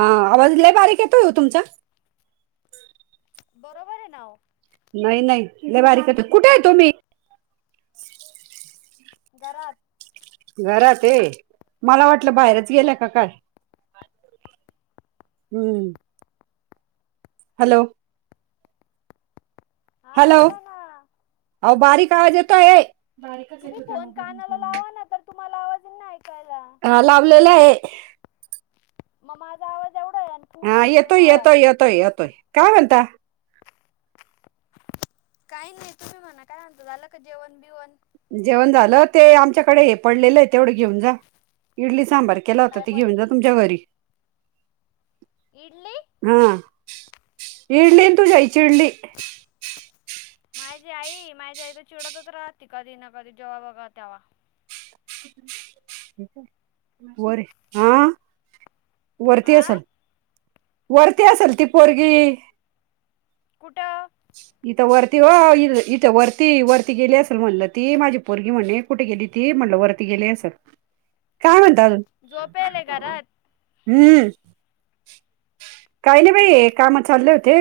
हा आवाजला बारीक येतो ये तुमचा? बरोबर आहे नाव नाही नाही लेवारी क कुठे आहे तु म्ही घरात घरात आहे मला वाटलं बाहेरच गेल्या का काय? हम्म. हॅलो. हा बोला ना. अ बारीक आवाज येतो आहे बारीकच तुम्ही येतो फोन कानाला त्याय लावा ना तर तुम्हाला आवाजे ना ऐकायला ह लाभलेला आहे. मग माझा आवाज एवढा आहे. फुल हा आहे इकडून येतोय आवाज येतोय येतोय येतोय काय म्हणता. काही नाही तुम्ही म्हणा काय म्हणता झालं का जेवण बिवण जेवण झालं ते आमच्याकडे हे पडलेलं आहे तेवढं घेऊन जा इडली सांबार केला होता काय त घे पडेल म्हणज हे? तुमच्या घरी इडली. हा इडलीन तू जाय चिडली माझी आई माझी आईला चिडतच राहती. कधी ना कधी जेव्हा बघा तेव्हा वर हा वरती हा असाल. वरती असेल ती पोरगी कुठं? इथं वरती हो इ इथं वरती वरती गेली असेल म्हणलं ती माझी पोरगी म्हणे. कुठे गेली ती म्हणल वरती गेली असल काय म्हणत अजून झोपेले घरात हम्म काही नाही बाई कामा चाल्ले होतेे.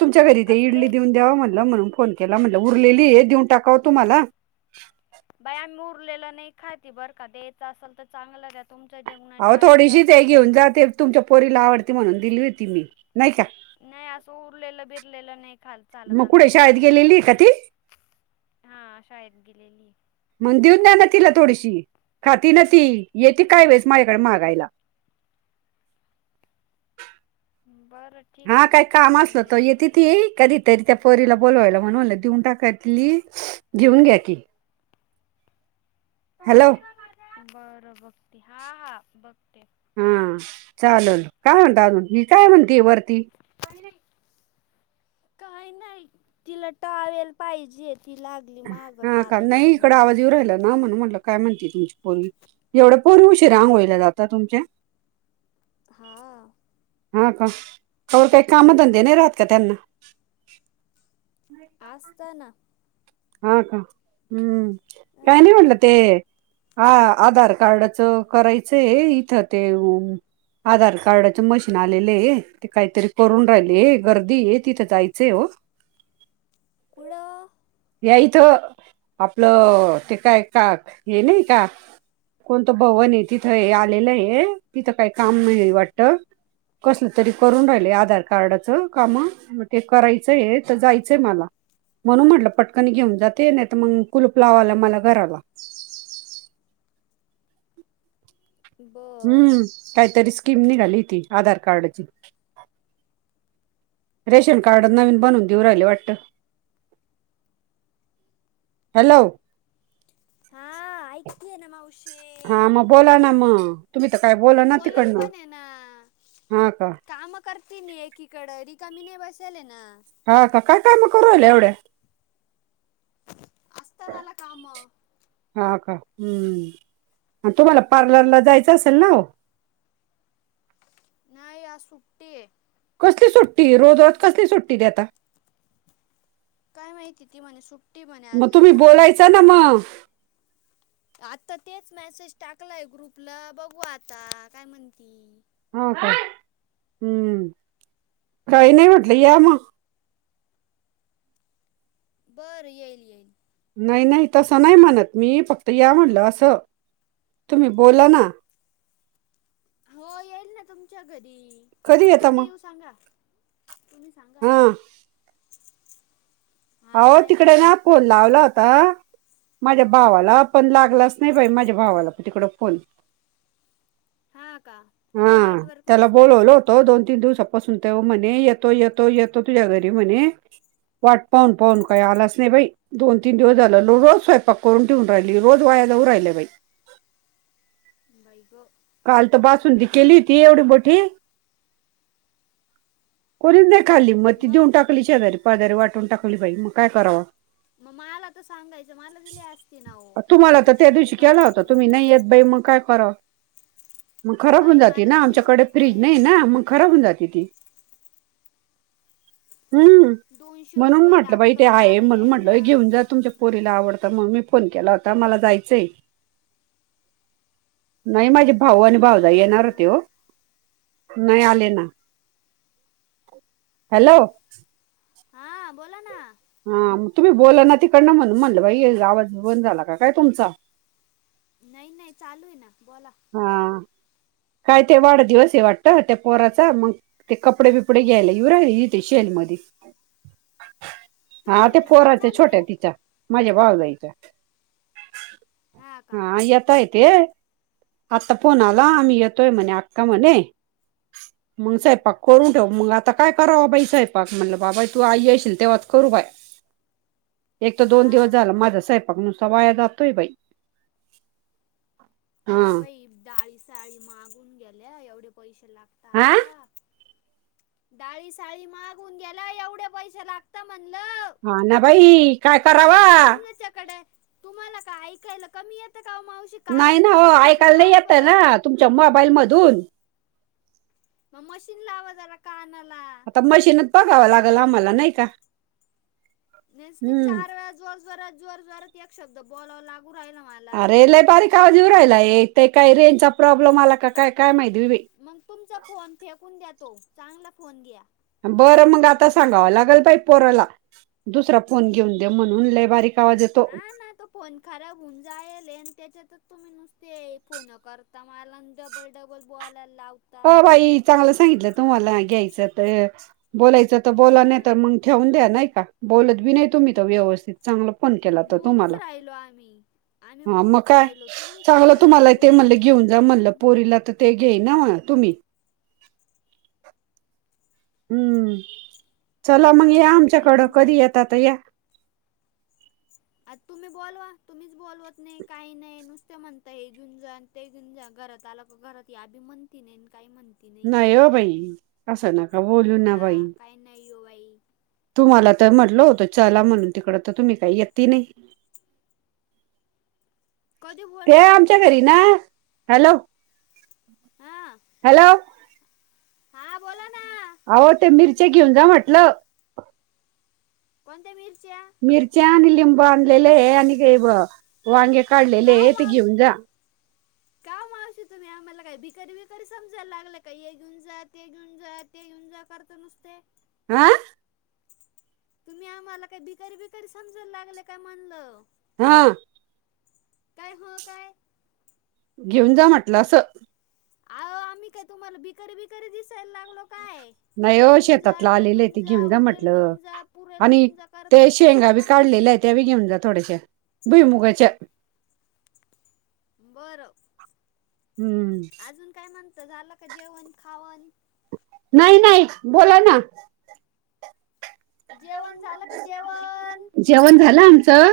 तुमच्या घरी ते कसले इडली देऊन द्याव म्हटलं म्हणून फोन केला म्हटलं उरलेली आहे देऊन टाकाव तुम्हाला बाई आम्ही उरलेला नाही खातती बर का द्यायचं असेल तर चांगलं. तुमचं अहो जगणाच्या आधीच थोडीशीच असाल आहे तर घेऊन द्या. जा ते तुमच्या पोरीला आवडती म्हणून दिली होती मी नाही का? नाही असं उरलेलं बिरलेलं नाही खालत. मगकुड शाळद गेलेली कथी हा शाळेत गेलेली मग देऊन द्या ना तिला थोडीशी खातात ना ती येते काय वेळेस माझ्याकडे मागायला [unintelligible] बरं ठीक हा आहे काय बघते काम तिला असलं तर ये विचारून तिथ ये कधी तरी त्या पोरीला बोलवायला म्हण म्हलं देऊन टाकातली घेऊन घ्या की हॅलो बरं बघते हा हा बघते. हा चालेल काय म्हणत अजून मी काय म्हणते वरती काही नाही तिला टावेल पाहिजे तिला हा का नाही इकड आवाजीवर राहिला ना म्हण म्हणलं. काय म्हणती तुमची पर्वी एवढ्या पर शिराांग होयला जाता तुमच्या हा. हा का खबर काही कामधंदे नाही हम्म राहात का त्यांना नाही. असस्ताना हा का हम्म अ काय नाही म्हटलं ते हा आधार कार्डच करायचंय इथं ते आधार कार्डाच मशीन आलेले आहे हे ते काहीतरी करून राहिले हे गर्दी हे तिथं जायचंय हो पुडं याईथ आपलं अ ते काय का ये नाई का कोणतं भवन तिथंये आलेलंय तिथं काही काम नाहीये वाटत कसलं तरी करून राहिले हा आधार कार्डात जायचं का मंग ते करायचंय तय जायचंय मला म्हणून म्हटल पट कणी घेऊन जाते नाही त मग कुलूप लावाला मला घराला बरं. हम्म काहीतरी स्कीम निघाली ती आधार कार्डची रेशन कार्ड नवीन बनून देऊ राहिले वाटतं हॅलो हा ऐकतेय ना हा मावशी म बोला ना मअ तुम्हीत काय बोला मग ना बोलत तिकडनं पण आहे हा का करती मी एकीकड रिकामी नाही बशेल ना हा का काय काम करू राहिल्या एवढ्या असत मला कामं हा का हम् अन तुम्हाला पार्लरला जायचं असेल ना ओ नाही आज सुट्टी ये कसली सुट्टी रोज रज कसली सुट्टी ती आता काय माहिती ती म्हणे सुट्टी म्हणे मग आदला तुम्ही मोठा पाऊस बोलायचं ना पडणारे मग आता तेच मॅसेज टाकलाय ग्रुपला बघू आता काय म्हणती हो का हम्म काही नाही म्हटलं हम्म या मग बरं येलल येल नाही नाही तसं नाही म्हणत मी फक्त या म्हणलं असं तुम्ही बोला ना हो येईल ना तुमच्या घरी येता कधी मग येऊ सांगा तुम्ही सांगा हा हा अहो काय तिकड ना फोन लावला होता माझ्या भावाला पण लागलाच नाही बाई माझ्या भावाला पण तिकडं फोन हा का तिथे हाआ नेटवर्क त्याला नसेल बोलवल तो दोन तीन दिवसपासून तो म्हणे येतो येतो येतो तुझ्या घरी म्हणे वाट पाहुन पाहुन काय आलास नाही बाई दोन तीन दिवस झाल रोज स्वयंपाक करून ठेवून राहिली रोज वाया जाऊ राहिले बाई बाईगं काल तर बासुंदी केली होती एवढी मोठी कोणीच नाही खाल्ली म ती मग देऊन टाकली शेजारी पाजारी वाटून टाकली बाई म काय करावा मग माला तर सांगायचं माला दिली असती ना ओ तुम्हाला तर कशाला त्या शेजारी दिवशी केला पाजारी होता तुम्ही दिली नाही येत बाई मग काय करावा मग खराब होऊन बाई जाते मला ना दोनशे आमच्याकडं फ्रीज रुपये नाही ना मग खराब होऊन जाते ती हम्म दोनशे म्हणून रुपये म्हटलं बाई ते लागतं हाये मला म्हणून म्हटलं यायला घेऊन जा तुमच्या पोरीला आवडतं मग मी फोन केला होता मला जायचंय नाही माझे भाऊ आणि भाऊजाई येणार बरं होते हो नाही आले ना हॅलो हा बोला ना हा मं तुम्ही बोला ना तिकडन म्हणून म्हणलं बाई येचा आवाज बंद झाला का काय तुमचा नाही नाही चालूयना बोला हा काय ते वाडदिवस हे वाटत त्या पोराचा मग ते कपडे बिपडे घ्यायला येऊ राहिले इथे शेल मध्ये हा तुमच्या ते इथं शेल पोराच्या चालू छोट्या आहे तिच्या माझ्या भावजाईच्या हा येतायते आत्ता फोन आला आम्ही येतोय म्हणे आक्का म्हणे मग हम्म, स्वयंपाक करून ठेव मग आता काय कराव बाई स्वयंपाक म्हटलं बाबा तू आई येशील तेव्हाच करू बाय. एक तर दोन दिवस हा झाल माझा स्वयंपाक नुसता वाया जातोय बाई हा बाई डाळी साळी माहागून गेल्या एवढे पैसे लाग हा आता. डाळी, साळी माहागून गेला एवढे पैसे लागत म्हणलं. हा ना बाई काय करावा तुमच्या या कडे तुम्हाला का ऐकायला कमी यतां का मावशी नाही कानात ना हो मशीन बिशीन ऐकायला नाही लावा येतं बरं ना तुमच्या मोबाईल मधून मग मशीन लावा जरा कानाला मशीनत बघावं लागेल आम्हाला नाही का. नेचत हम्म चार वेळा जोर जोरात, जोर जोरात एक शब्द बोला लागू राहिला मला. अरेलय बारीक आवाज येऊ राहिला ते काही रेंजचा प्रॉब्लेम आला काय काय माहिती बाई. मग तुमचा फोन फेकून द्या तो चांगला फोन घ्या. बरं मग आता सांगावं लागेल बाई पोरला दुसरा फोन घेऊन दे म्हणून लय बारीक आवाज येत हा ना तो. फोन खराब होऊन जायेल आणि त्याच्यातच तुम्ही नुसते फोन करता मला ज डबल, डबल बोलायला लाव अ बाई चांगलं सांगितलं तुम्हाला घ्यायच त. बोलायचं तर बोला नाही तर हा मग ठेवून द्या नाही का बोलत बी नाहीय तुम्ही त व्यवस्थित चांगलं फोन केला तर बोलूच तुम्हाला राहिलो आम्ही. आम्ही हा मग बोलूच काय. राहिलो तुम्हीच चांगलं हे तुम्हाला ते करू म्हणले राहिले घेऊन मी जा काय म्हणलं करू. पोरीला तर ते घेई ना तुम्ही हम्म चला मग या बरं बघती आमच्याकडं घेऊन कधी जाईल. येत आता या. आ तुम्ही बोलवा तुम्हीच बोलवत नाही काही नाही नुसत म्हणताय हे घेेवुुनजा ते घेवुनजा घरात आला का घरात याभी म्हणती नाही काही म्हणती नाही हो बाई असं ना. बोलू हा बाई काही नाही हो बाई. तुम्हाला तर म्हटलं होतं चला म्हणून तिकड तर तुम्ही काही येती नाही. कधी ते बोलले हो आमच्या तुम्ही घरी ना हॅलो हा हॅलो. हा बोला ना अहो ते मिरचे घेऊन जा म्हटलं. कोणत्या मिरच्या? मिरची आणि लिंब आणलेले आणि का ब वांग का हो का हो [unintelligible] तुम्ही आम्हाला काही भिकारी विकारी समजायला लागल का हे घेऊन जाय ते घेऊन जा ते घेऊन जा करत नुसत. आं? तुम्ही आम्हाला काही भिकारी बिकारी समजायला लागले काय म्हणल. हा. काय हो काय? घेऊन जा म्हटलं असं. अ आम्ही काय तुम्हाला भिकारी बिकारी दिसायला लागलो काय? नाही हे हो घेऊन जा शेतातला ते आलेले घेऊन जा, उरेल म्हटलं घेऊन जा, पुरेल घेऊन जा, करत नसतं मला. त्याबी घेऊन जा थोड्याश्या भुईमुगाच्या. बरं. हम्म. अजून काय म्हणत झालं का जेवण खावन? नाही नाही बोला ना. जेवण झालं का जेवण जेवण झालं आमचं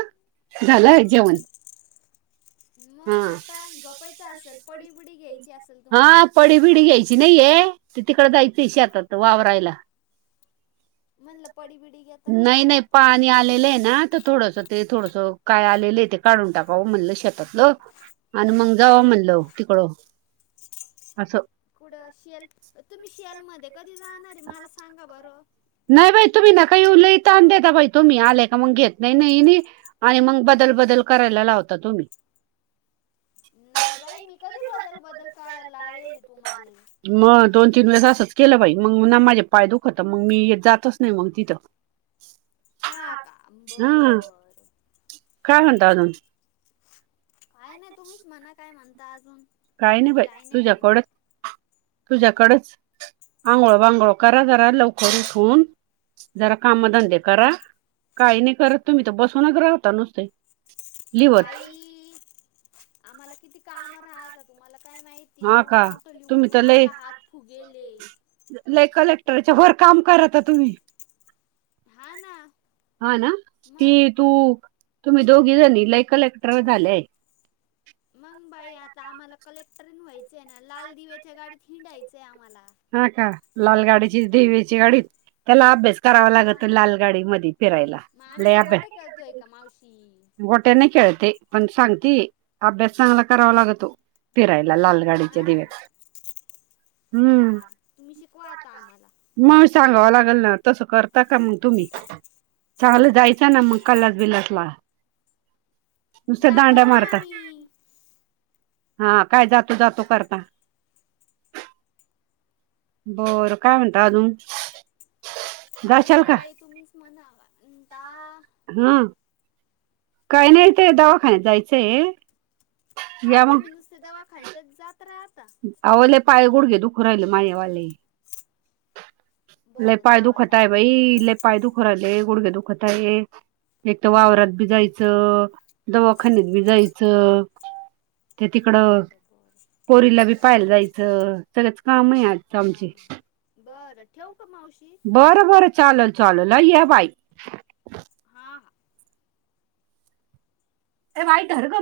झालं जेवण [inaudible] हा मग आता जोपायच असेल पडी बडी घ्यायची असेल तुम्हाला अशी नाहीये त तिकडे जायचंशी आत वावरायला मणल पढी पिढी नाही नाही पाणी आलेलं आहे ना तर थोडस ते थोडस काय आलेलं ते काढून टाकावं म्हणलं शेतातलं आणि मग जाव म्हणलं तिकडं असं कुढं शेल तुम्ही शेल मध्ये कधी जाणार आहे मला सांगा बरं नाही बाई तुम्ही ना काही उलहीता आण दता बाई तुम्ही आले का मग घेत नाही नाही आणि मग बदल बदल करायला लावता तुम्ही नाही बाई मी कधी बदल बदल करायला लावेेल तुम्हाला मग दोन तीन वेळ असंच केलं बाई मग ना माझे पाय दुखत मग मी जातच नाही मग तिथं [unintelligible] हा का हा बर काय म्हणता अजून काय नाही तुम्हीच म्हणा काय म्हणता अजून काही नाही बाई तुझ्याकडंच तुझ्याकडंच अांगोळ बांगोळ करा करा लवकर उठून जरा कामधंदे करा काही नाही करत तुम्ही तर बसूनच राहता नुसते लिवत बाई आम्हाला किती काम राहता तुम्हाला काय माहिित ती हा एवढं का मोठं तुम्ही लिहलू तर लय माझा हात फुगेले कलेक्टरच्या भर काम कर आ तुम्ही हा ना हा ना त मग तू तुम्ही दोघी जणी लाई कलेक्टर झालेय मग बाई आता आम्हाला कलेक्टरीन व्हायचंय ना लाल दिव्याच्या गाडीत हिंडायचंय आम्हाला हा का लाल गाडीची देवीची गाडीच त्याला अभ्यास करावा हा लागत लाल गाडी मधी फिरायला मग आम्ही काय यापे वाटे करतोय का मावशी गोटेन कळती पण सांगते अभ्यास चांगला करावा लागतो फिरायला लाल गाडीच्या हा ना दिवस हम्म हा तुम्ही शिकवा आता आम्हाला ह मग गयचा सांगावं ला लागेल ना तसं करता का मग तुम्ही चांगलं जायचं ना मग नुसऱ्या दांड्या मारत आम्ही हा काय जातो जातो करता बरं काय म्हणत अजून काही जाशाल नाही का बाई तुम्हीच म्हणाता हम्म काही नाही ते दवाखान्यात जायचंय का या मग तुम्ही नुसते दवाखाण्यातच जात राहता कराहिल माय वा लय बरं पाय जावा दुखत आहे जावा बाई मी लय येत पाय दुखु राहिले गुडघे दुखत आहे एक तर वावरात बी जायचं दवाखान्यात बी जायचं ते तिकड बरं बरं पोरीला बी पायला जायचं सगळंच काम आहे आज हा आमचे हा बरं ठेव का मावशी बरं बरं चाल चालल लई या बाई हा हा हे वाईट आहेर का